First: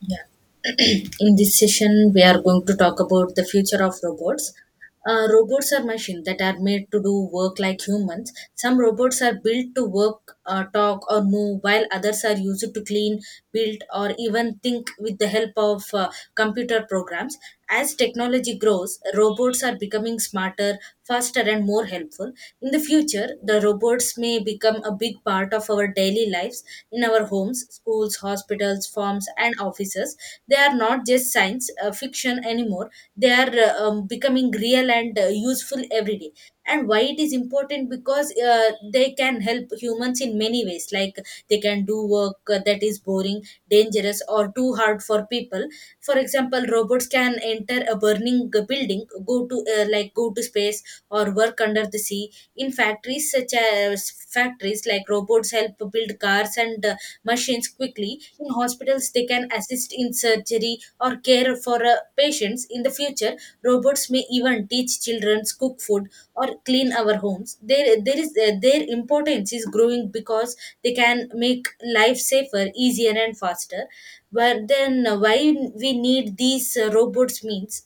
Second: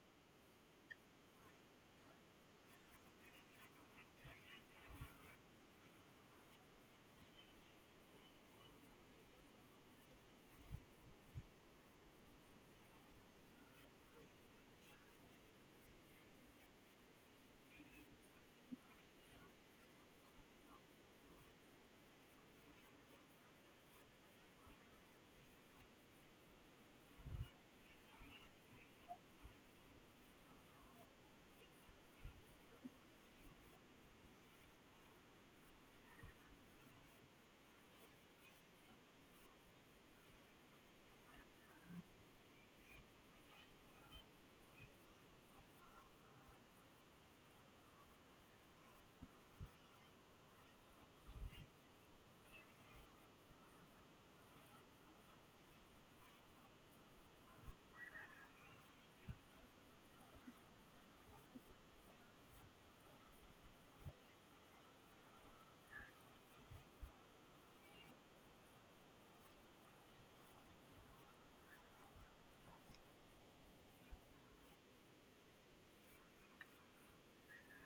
Yeah. In this session, we are going to talk about the future of robots. Robots are machines that are made to do work like humans. Some robots are built to work, talk, or move, while others are used to clean, build, or even think with the help of computer programs. As technology grows, robots are becoming smarter, faster, and more helpful. In the future, the robots may become a big part of our daily lives in our homes, schools, hospitals, farms, and offices. They are not just science fiction anymore, they are becoming real and useful every day. And why it is important, because they can help humans in many ways, like they can do work that is boring, dangerous, or too hard for people. For example, robots can enter a burning building, go to like go to space, or work under the sea. In factories such as factories, like robots help build cars and machines quickly. In hospitals, they can assist in surgery or care for patients. In the future, robots may even teach children, cook food, or clean our homes. There there is uh, their importance is growing because they can make life safer, easier, and faster. But then, why we need these robots means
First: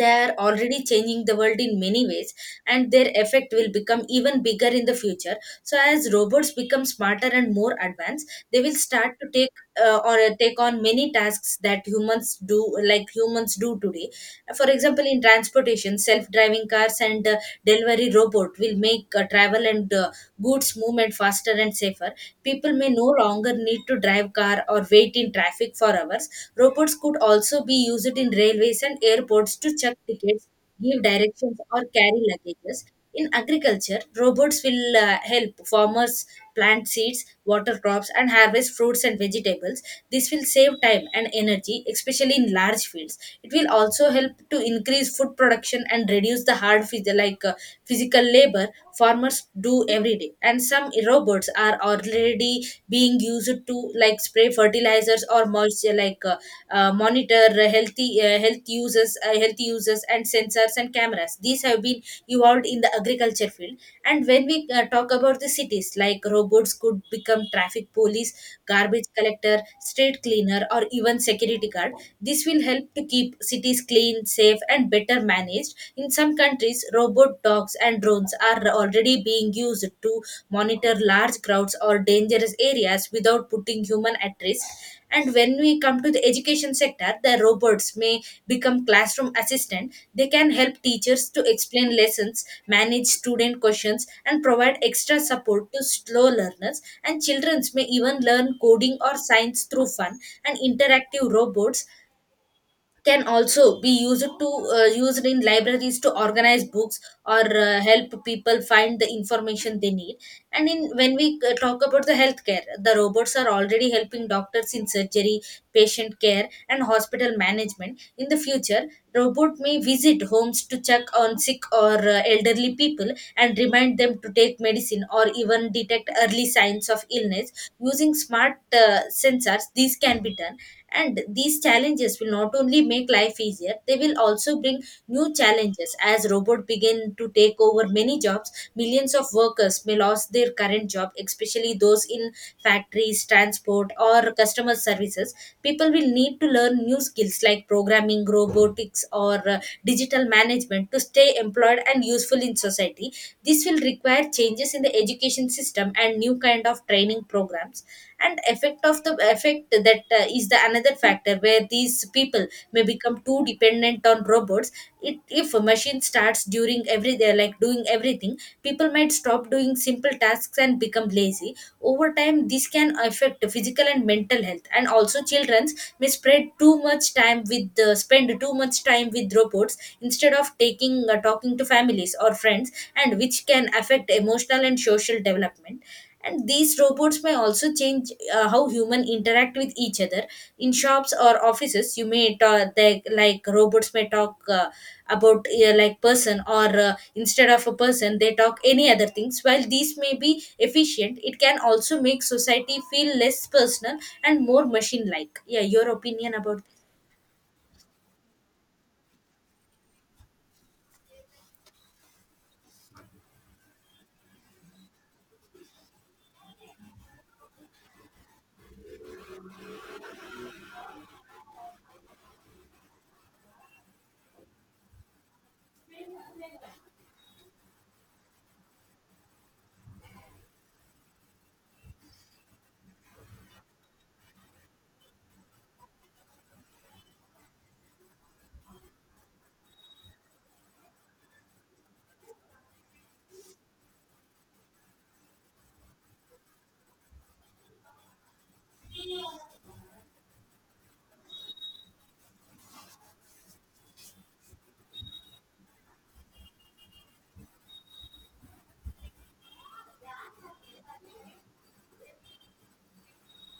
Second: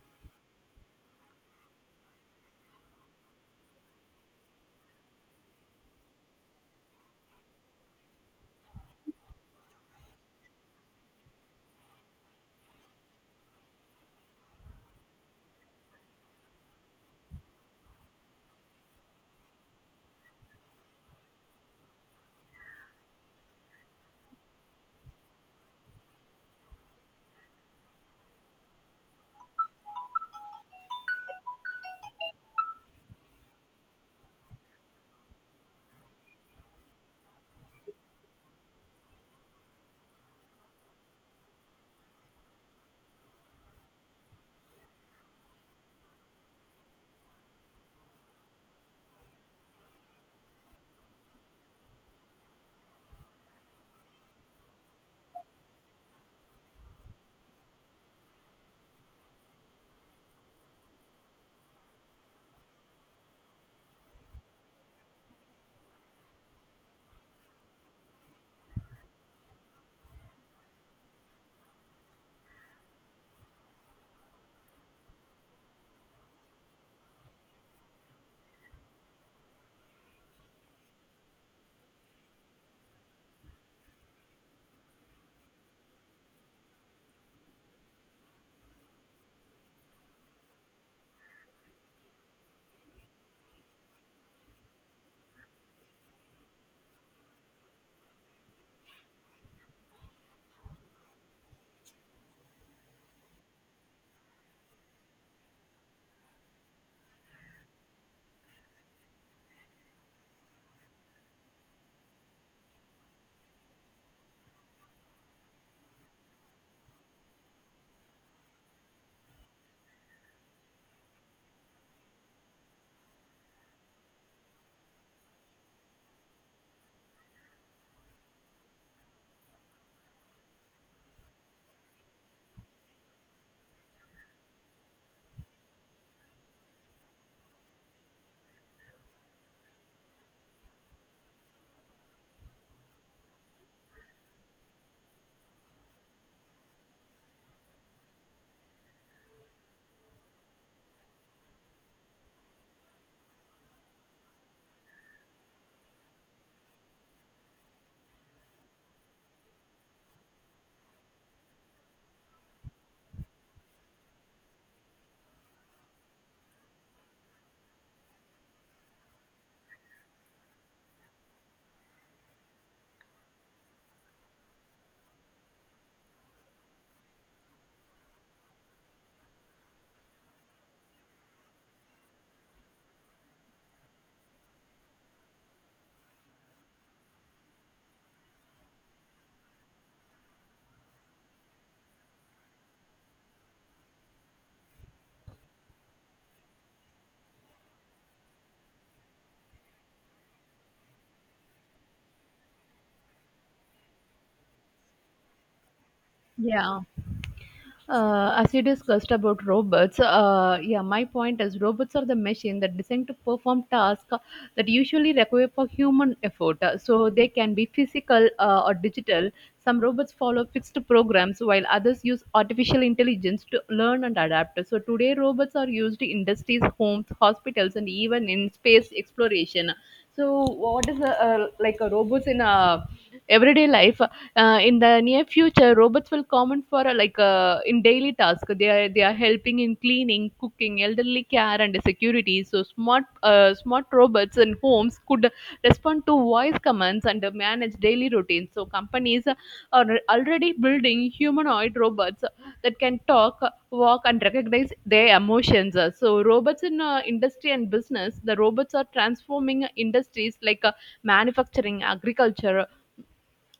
they are already changing the world in many ways, and their effect will become even bigger in the future. So as robots become smarter and more advanced, they will start to take on many tasks that humans do, like humans do today. For example, in transportation, self driving cars and delivery robot will make travel and goods movement faster and safer. People may no longer need to drive car or wait in traffic for hours. Robots could also be used in railways and airports to check tickets, give directions, or carry luggages. In agriculture, robots will help farmers plant seeds, water crops, and harvest fruits and vegetables. This will save time and energy, especially in large fields. It will also help to increase food production and reduce the hard like physical labor farmers do every day. And some robots are already being used to like spray fertilizers or moisture, like monitor healthy health users healthy users, and sensors and cameras. These have been evolved in the agriculture field. And when we talk about the cities, like robots could become traffic police, garbage collector, street cleaner, or even security guard. This will help to keep cities clean, safe, and better managed. In some countries, robot dogs and drones are already being used to monitor large crowds or dangerous areas without putting human at risk. And when we come to the education sector, the robots may become classroom assistant. They can help teachers to explain lessons, manage student questions, and provide extra support to slow learners. And children may even learn coding or science through fun. And interactive robots can also be used in libraries to organize books or help people find the information they need. And in when we talk about the healthcare, the robots are already helping doctors in surgery, patient care, and hospital management. In the future, robot may visit homes to check on sick or elderly people, and remind them to take medicine or even detect early signs of illness using smart sensors. These can be done. And these challenges will not only make life easier, they will also bring new challenges. As robots begin to take over many jobs, millions of workers may lose their current job, especially those in factories, transport, or customer services. People will need to learn new skills like programming, robotics, or digital management to stay employed and useful in society. This will require changes in the education system and new kind of training programs. And effect that is the another factor where these people may become too dependent on robots. If a machine starts during every day, like doing everything, people might stop doing simple tasks and become lazy. Over time, this can affect physical and mental health. And also, children's may spread too much time with the spend too much time with robots instead of taking talking to families or friends, and which can affect emotional and social development. And these robots may also change how human interact with each other. In shops or offices, you may talk, like robots may talk about, like person, or instead of a person they talk any other things. While these may be efficient, it can also make society feel less personal and more machine like. Yeah, your opinion about. Yeah. As you discussed about robots, yeah, my point is robots are the machine that designed to perform tasks that usually require for human effort. So they can be physical or digital. Some robots follow fixed programs, while others use artificial intelligence to learn and adapt. So today, robots are used in industries, homes, hospitals, and even in space exploration. So, what is a robots in a everyday life? In the near future, robots will common for in daily tasks. They are helping in cleaning, cooking, elderly care, and security. So smart robots in homes could respond to voice commands and manage daily routines. So companies are already building humanoid robots that can talk, walk, and recognize their emotions. So, robots in industry and business, the robots are transforming industries like manufacturing, agriculture,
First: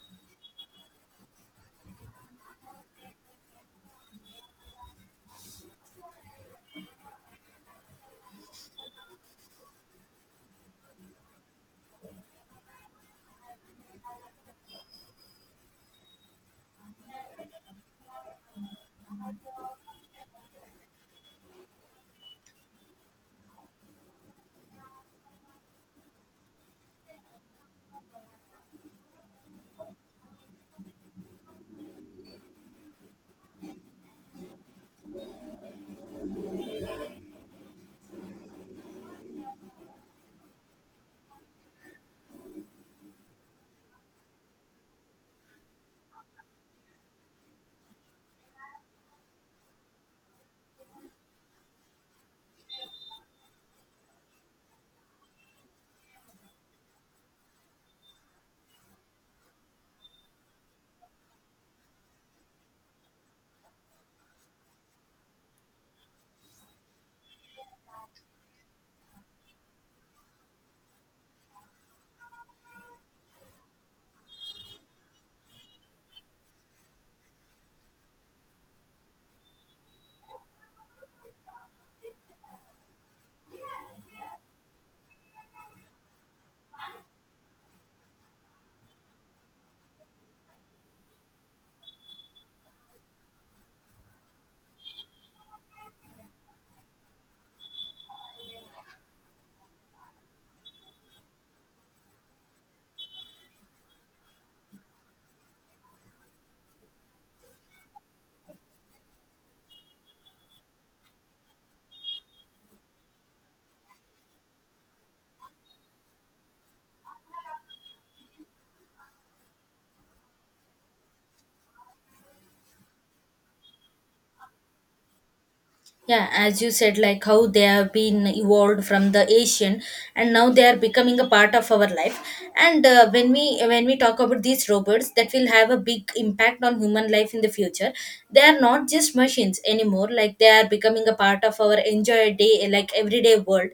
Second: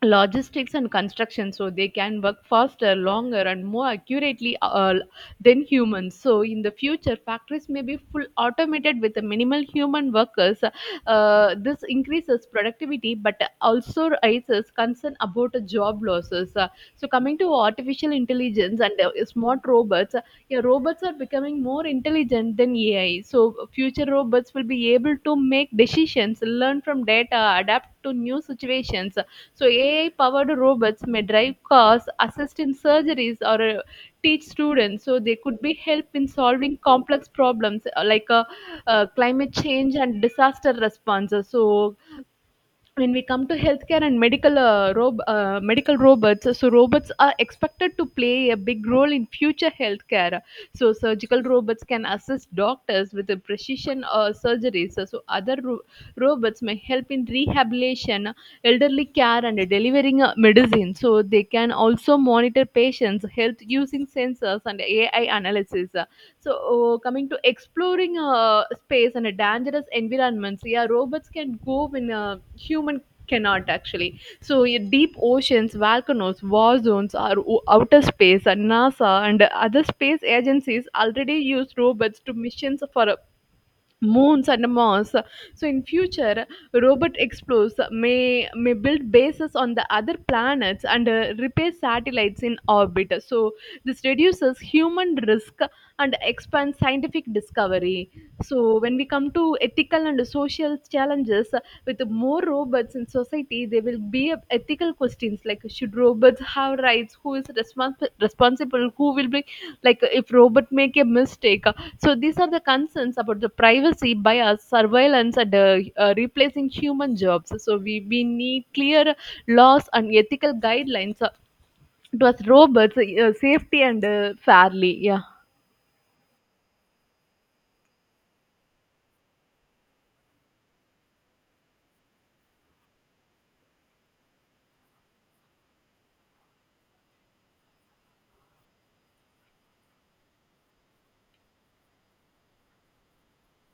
logistics and construction. So they can work faster, longer and more accurately than humans. So in the future, factories may be full automated with minimal human workers. This increases productivity but also raises concern about job losses. So coming to artificial intelligence and smart robots, yeah, robots are becoming more intelligent than ai. So future robots will be able to make decisions, learn from data, adapt to new situations. So AI-powered robots may drive cars, assist in surgeries, or teach students. So they could be help in solving complex problems climate change and disaster responses. So when we come to healthcare and medical medical robots, so robots are expected to play a big role in future healthcare. So surgical robots can assist doctors with the precision surgeries. So robots may help in rehabilitation, elderly care and delivering medicine. So they can also monitor patients health using sensors and ai analysis. So, oh, coming to exploring space and a dangerous environments, yeah, robots can go when human cannot actually. So, yeah, deep oceans, volcanoes, war zones, or outer space, and NASA and other space agencies already use robots to missions for moons and mars. So in future, robot explorers may build bases on the other planets and repair satellites in orbit. So this reduces human risk and expands scientific discovery. So when we come to ethical and social challenges, with more robots in society there will be ethical questions like should robots have rights, who is responsible, who will be like if robot make a mistake. So these are the concerns about the privacy, bias, surveillance, and replacing human jobs. So we need clear laws and ethical guidelines towards robots, safety and fairly. Yeah. Yeah, as you said, like how they have been evolved from the Asian, and now they are becoming a part of our life. And when we talk about these robots that will have a big impact on human life in the future, they are not just machines anymore, like they are becoming a part of our enjoy day, like everyday world.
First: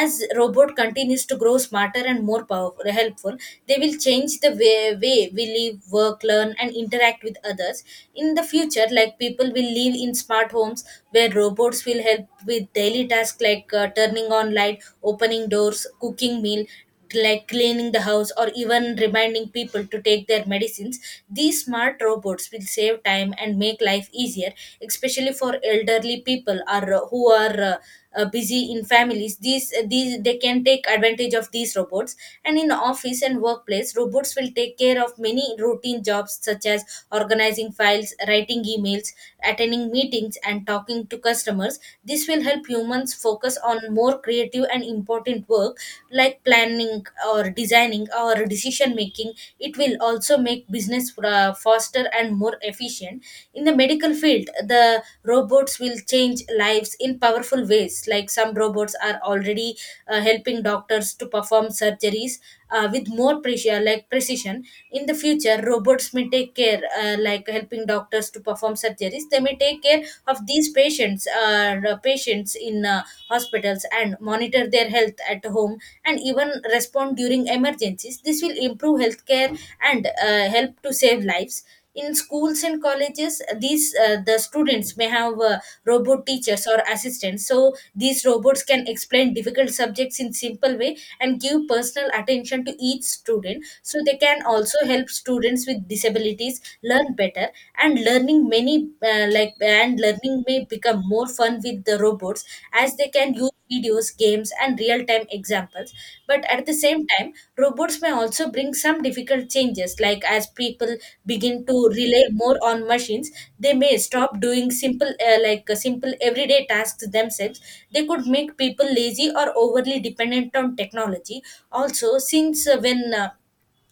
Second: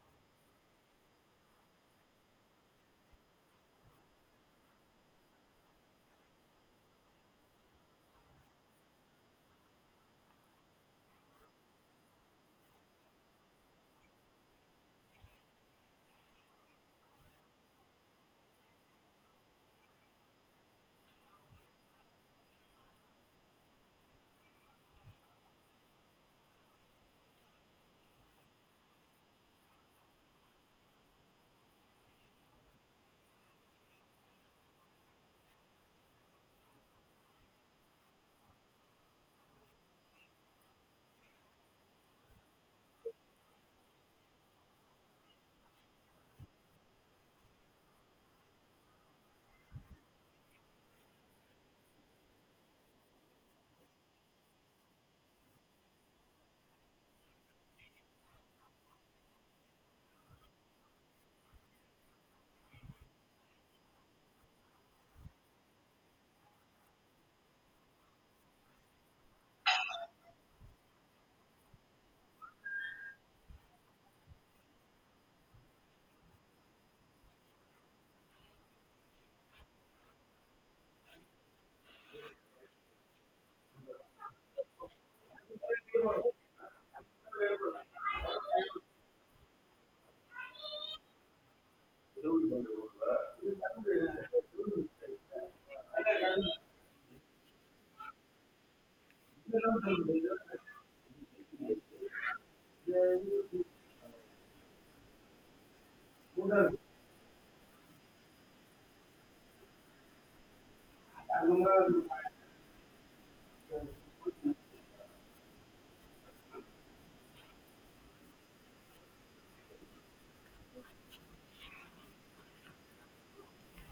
As robot continues to grow smarter and more powerful, helpful, they will change the way we live, work, learn, and interact with others. In the future, like people will live in smart homes where robots will help with daily tasks like turning on light, opening doors, cooking meal, like cleaning the house, or even reminding people to take their medicines. These smart robots will save time and make life easier, especially for elderly people or who are busy in families. These they can take advantage of these robots. And in office and workplace, robots will take care of many routine jobs such as organizing files, writing emails, attending meetings, and talking to customers. This will help humans focus on more creative and important work, like planning, or designing, or decision making. It will also make business faster and more efficient. In the medical field, the robots will change lives in powerful ways. Like some robots are already helping doctors to perform surgeries with more precision. In the future, robots may take care, like helping doctors to perform surgeries. They may take care of these patients in hospitals, and monitor their health at home, and even respond during emergencies. This will improve healthcare and help to save lives. In schools and colleges, the students may have robot teachers or assistants. So these robots can explain difficult subjects in simple way, and give personal attention to each student, so they can also help students with disabilities learn better. And learning many like and learning may become more fun with the robots, as they can use videos, games, and real-time examples. But at the same time, robots may also bring some difficult changes, like as people begin to rely more on machines, they may stop doing simple everyday tasks themselves. They could make people lazy or overly dependent on technology. Also, since when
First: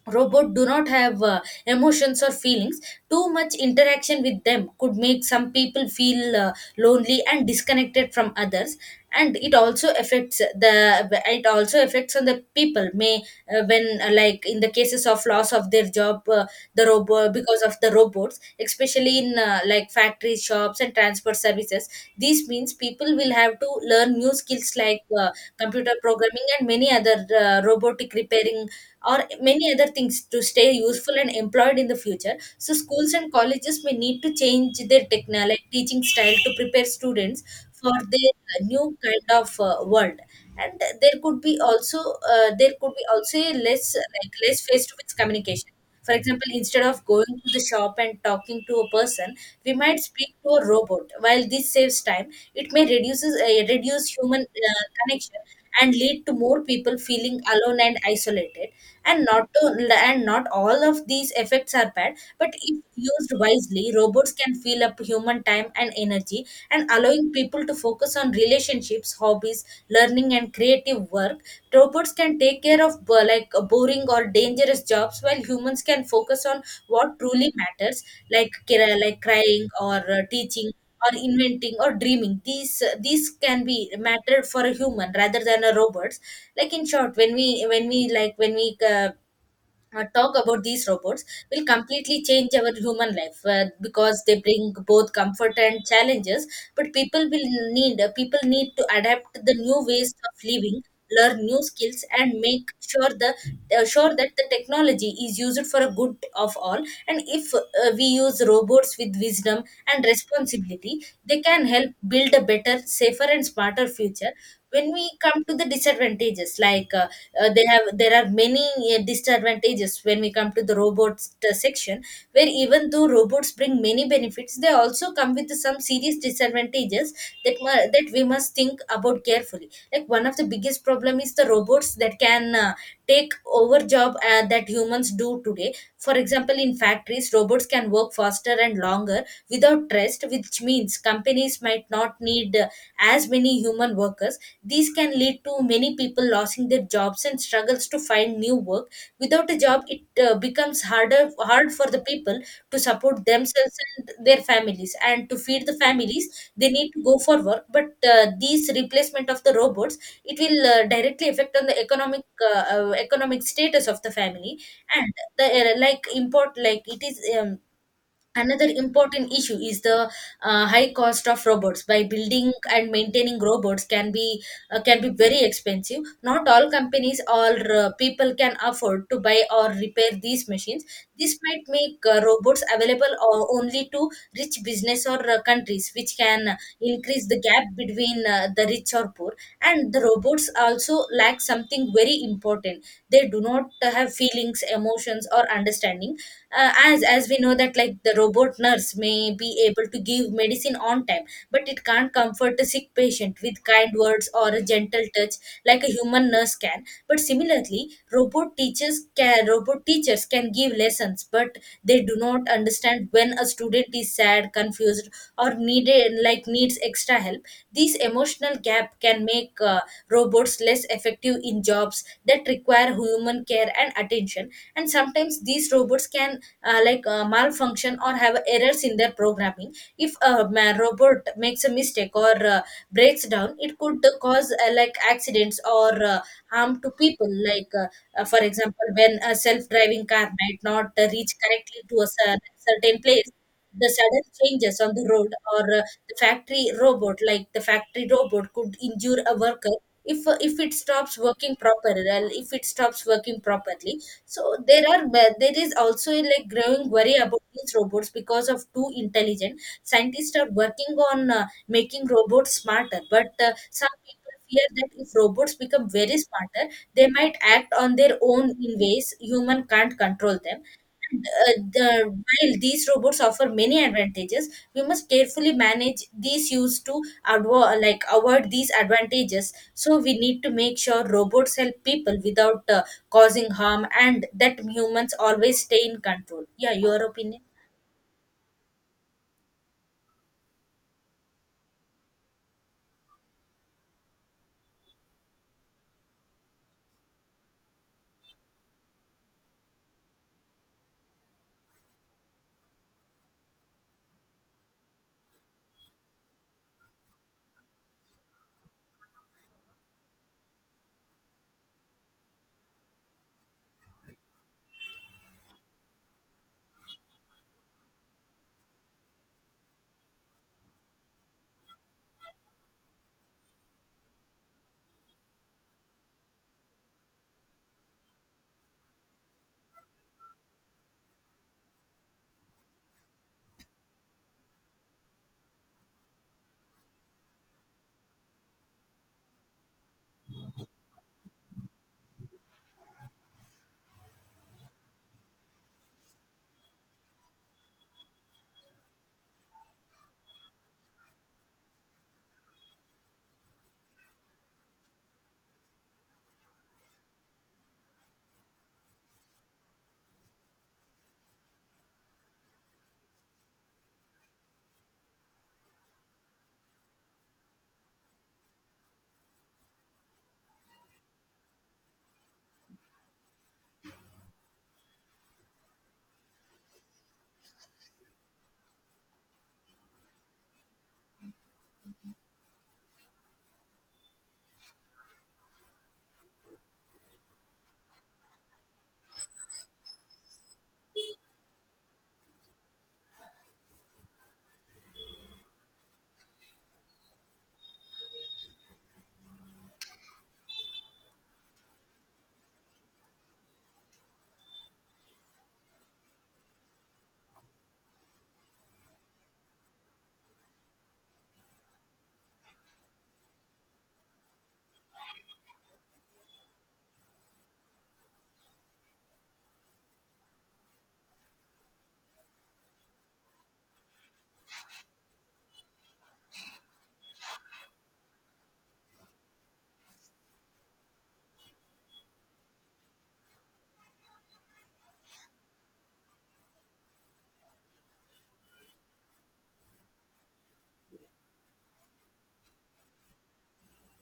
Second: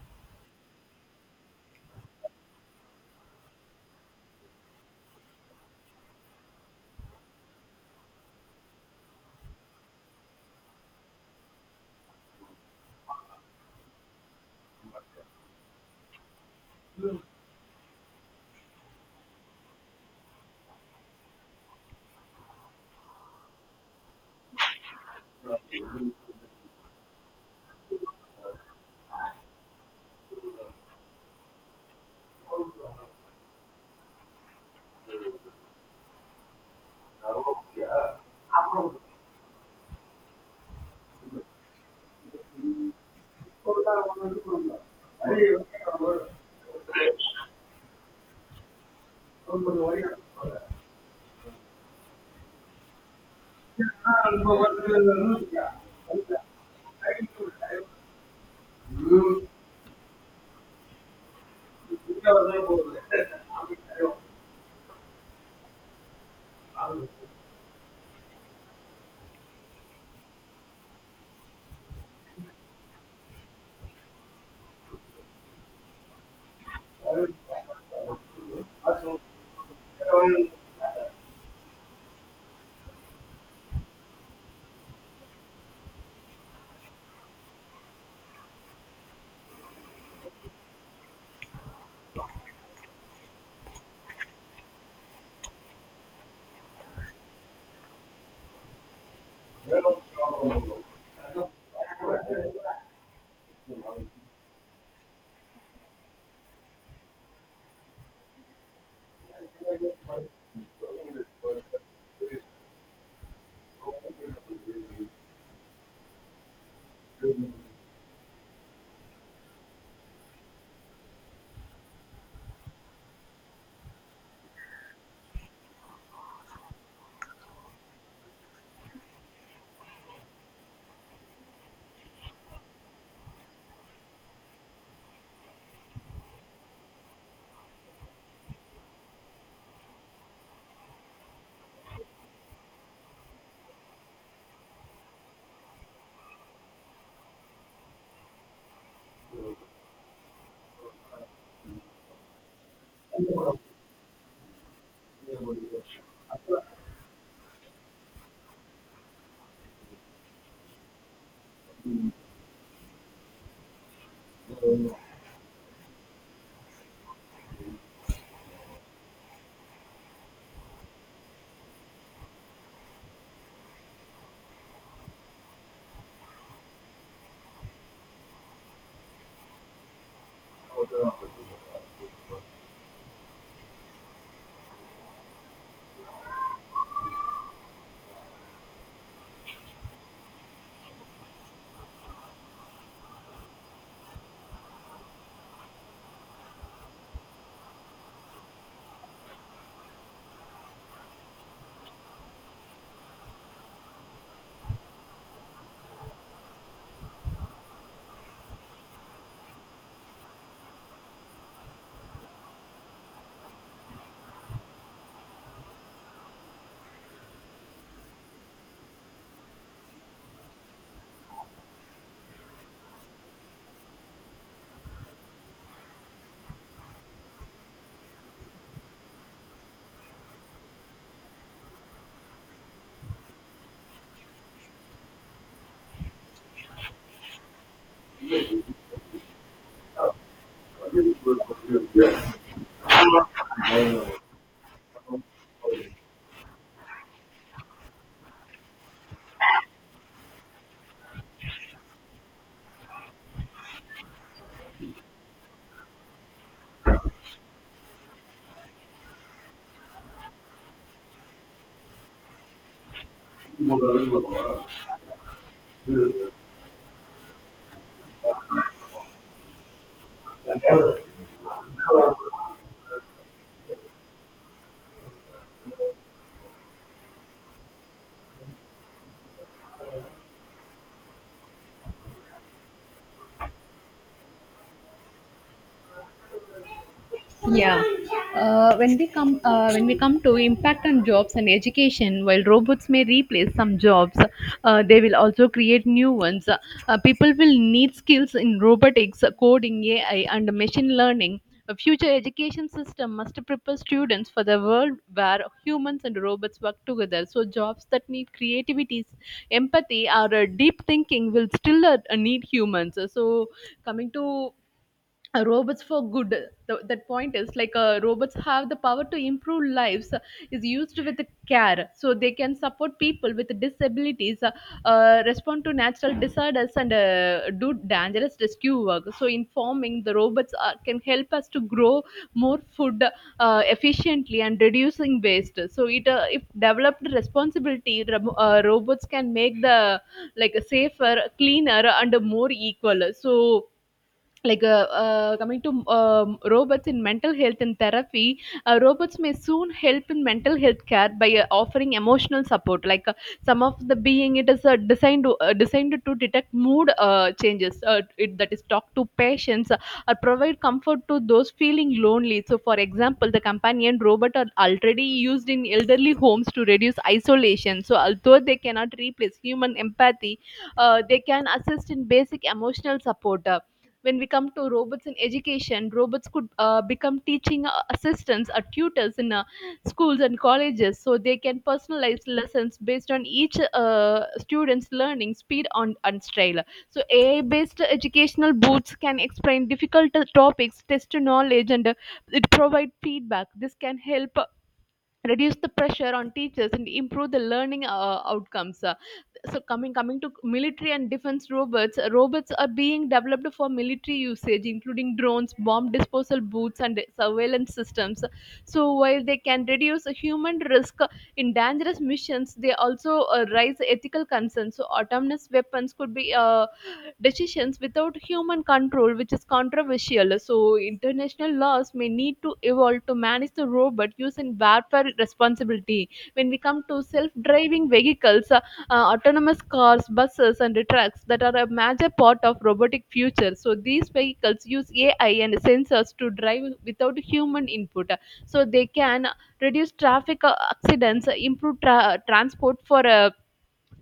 robot do not have emotions or feelings, too much interaction with them could make some people feel lonely and disconnected from others. And it also affects on the people may, when like in the cases of loss of their job, the robot, because of the robots, especially in like factory shops and transport services. This means people will have to learn new skills like computer programming and many other robotic repairing, or many other things to stay useful and employed in the future. So, schools and colleges may need to change their technology, like teaching style, to prepare students for their new kind of world. And there could be also a less, like less face to face communication. For example, instead of going to the shop and talking to a person, we might speak to a robot. While this saves time, it may reduce human connection and lead to more people feeling alone and isolated. And not to and not all of these effects are bad, but if used wisely, robots can fill up human time and energy, and allowing people to focus on relationships, hobbies, learning, and creative work. Robots can take care of like boring or dangerous jobs, while humans can focus on what truly matters, like like crying, or teaching, or inventing, or dreaming. These these can be matter for a human rather than a robot. Like in short, when we like when we talk about these robots will completely change our human life because they bring both comfort and challenges, but people will need people need to adapt to the new ways of living, learn new skills, and make sure the sure that the technology is used for a good of all. And if we use robots with wisdom and responsibility, they can help build a better, safer, and smarter future. When we come to the disadvantages, like they have there are many disadvantages when we come to the robots section, where even though robots bring many benefits, they also come with some serious disadvantages that we must think about carefully. Like, one of the biggest problem is the robots that can take over job that humans do today. For example, in factories, robots can work faster and longer without rest, which means companies might not need as many human workers. These can lead to many people losing their jobs and struggles to find new work. Without a job, it becomes hard for the people to support themselves and their families and to feed the families. They need to go for work, but these replacement of the robots, it will directly affect on the economic status of the family. And the like import like it is another important issue is the high cost of robots. By building and maintaining robots can be very expensive. Not all companies or people can afford to buy or repair these machines. This might make robots available or only to rich business or countries, which can increase the gap between the rich or poor. And the robots also lack something very important. They do not have feelings, emotions, or understanding. As we know that, like, the robot nurse may be able to give medicine on time, but it can't comfort a sick patient with kind words or a gentle touch like a human nurse can. But similarly, robot teachers can give lessons, but they do not understand when a student is sad, confused, or needed like needs extra help. This emotional gap can make robots less effective in jobs that require human care and attention. And sometimes these robots can malfunction or have errors in their programming. If a robot makes a mistake or breaks down, it could cause like accidents or harm to people. For example, when a self-driving car might not reach correctly to a certain place, the sudden changes on the road, or the factory robot could injure a worker if it stops working properly. If it stops working properly So there are there is also a like growing worry about these robots because of too intelligent. Scientists are working on making robots smarter, but some people fear that if robots become very smarter, they might act on their own in ways human can't control them. While these robots offer many advantages, we must carefully manage these use to avoid these advantages. So we need to make sure robots help people without causing harm, and that humans always stay in control. Yeah, your opinion. Yeah. When we come to impact on jobs and education, while robots may replace some jobs, they will also create new ones. People will need skills in robotics, coding, AI, and machine learning. A future education system must prepare students for the world where humans and robots work together. So jobs that need creativity, empathy, or deep thinking will still need humans. So coming to robots for good. Th That point is like robots have the power to improve lives is used with care. So they can support people with disabilities, respond to natural disorders and do dangerous rescue work. So informing, the robots are, can help us to grow more food efficiently and reducing waste. So it if developed responsibility, robots can make the like safer, cleaner and more equal. So coming to robots in mental health and therapy. Robots may soon help in mental health care by offering emotional support, like some of the being it is designed to detect mood changes, that is talk to patients or provide comfort to those feeling lonely. So for example, the companion robot are already used in elderly homes to reduce isolation. So although they cannot replace human empathy, they can assist in basic emotional support. When we come to robots in education, robots could become teaching assistants or tutors in schools and colleges. So they can personalize lessons based on each student's learning speed on, and style. So ai based educational booths can explain difficult topics, test knowledge and it provide feedback. This can help reduce the pressure on teachers and improve the learning outcomes. So coming to military and defense robots. Robots are being developed for military usage including drones, bomb disposal boots and surveillance systems. So while they can reduce the human risk in dangerous missions, they also raise ethical concerns. So autonomous weapons could be decisions without human control, which is controversial. So, international laws may need to evolve to manage the robot use using warfare responsibility. When we come to self driving vehicles, autonomous cars, buses, and trucks that are a major part of robotic future. So, these vehicles use AI and sensors to drive without human input. So, they can reduce traffic accidents, improve transport for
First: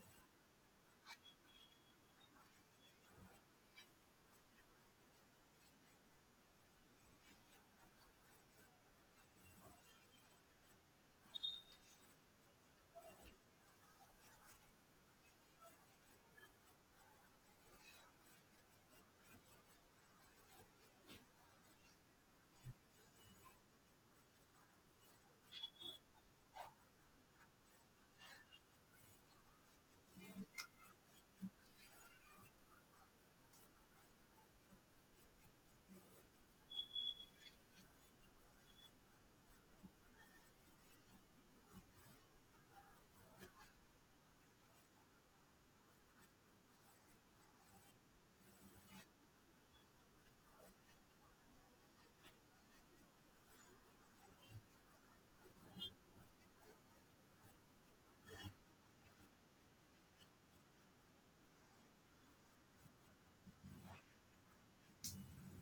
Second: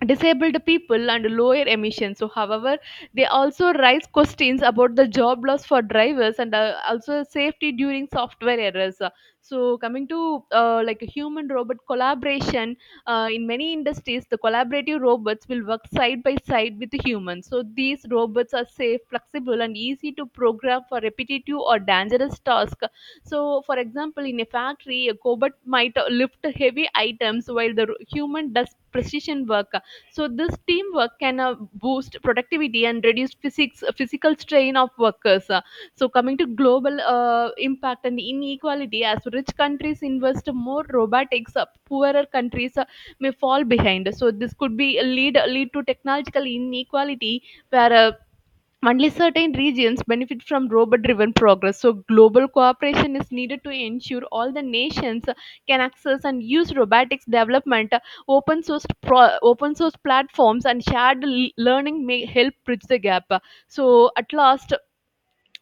disabled people and lower emissions. So however, they also raise questions about the job loss for drivers and also safety during software errors. So coming to like a human robot collaboration, in many industries the collaborative robots will work side by side with the humans. So these robots are safe, flexible and easy to program for repetitive or dangerous tasks. So, for example, in a factory, a cobot might lift heavy items while the human does precision work. So this teamwork can boost productivity and reduce physical strain of workers. So coming to global impact and inequality, as rich countries invest more robotics, poorer countries may fall behind. So this could be lead to technological inequality where only certain regions benefit from robot driven progress. So global cooperation is needed to ensure all the nations can access and use robotics development, open source, open source platforms, and shared learning may help bridge the gap. So, at last,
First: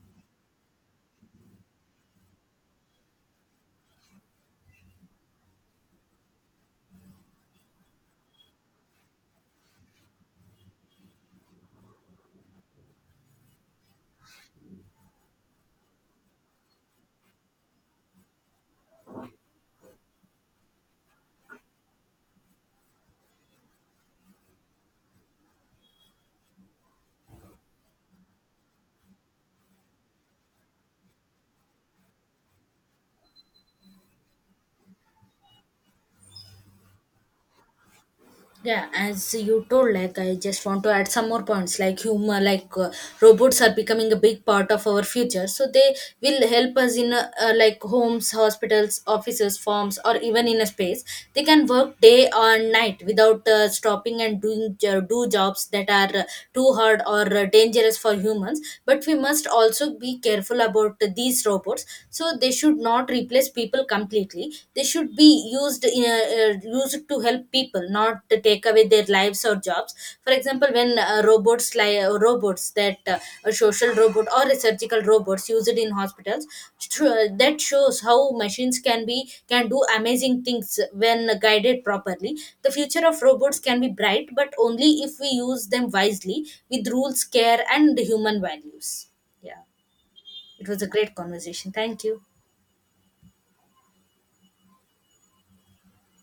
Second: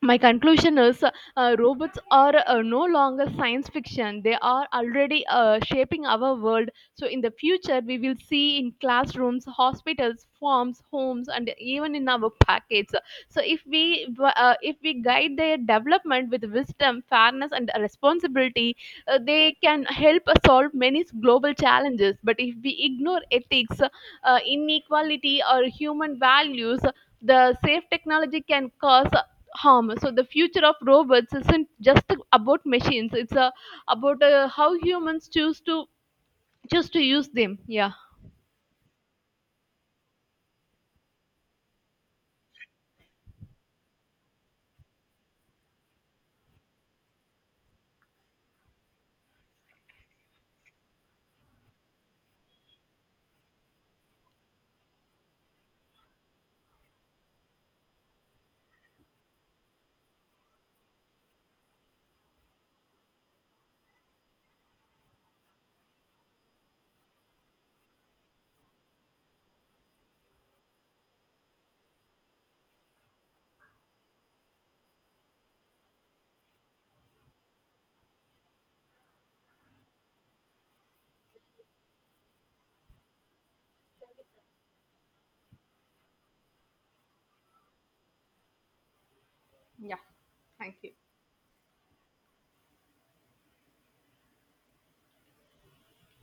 my conclusion is robots are no longer science fiction. They are already shaping our world. So in the future we will see in classrooms, hospitals, farms, homes and even in our pockets. So if we guide their development with wisdom, fairness and responsibility, they can help us solve many global challenges. But if we ignore ethics, inequality or human values, the safe technology can cause harm. So the future of robots isn't just about machines. It's about how humans choose to use them. Yeah. Yeah, as you told, like, I just want to add some more points like humor. Robots are becoming a big part of our future, so they will help us in like homes, hospitals, offices, farms, or even in a space. They can work day or night without stopping and doing do jobs that are too hard or dangerous for humans. But we must also be careful about these robots, so they should not replace people completely. They should be used used to help people, not to take away their lives or jobs. For example, when robots like robots that a social robot or a surgical robots used in hospitals, that shows how machines can do amazing things when guided properly. The future of robots can be bright, but only if we use them wisely with rules, care, and human values. Yeah, Yeah, it thank was a you. great conversation. Thank you.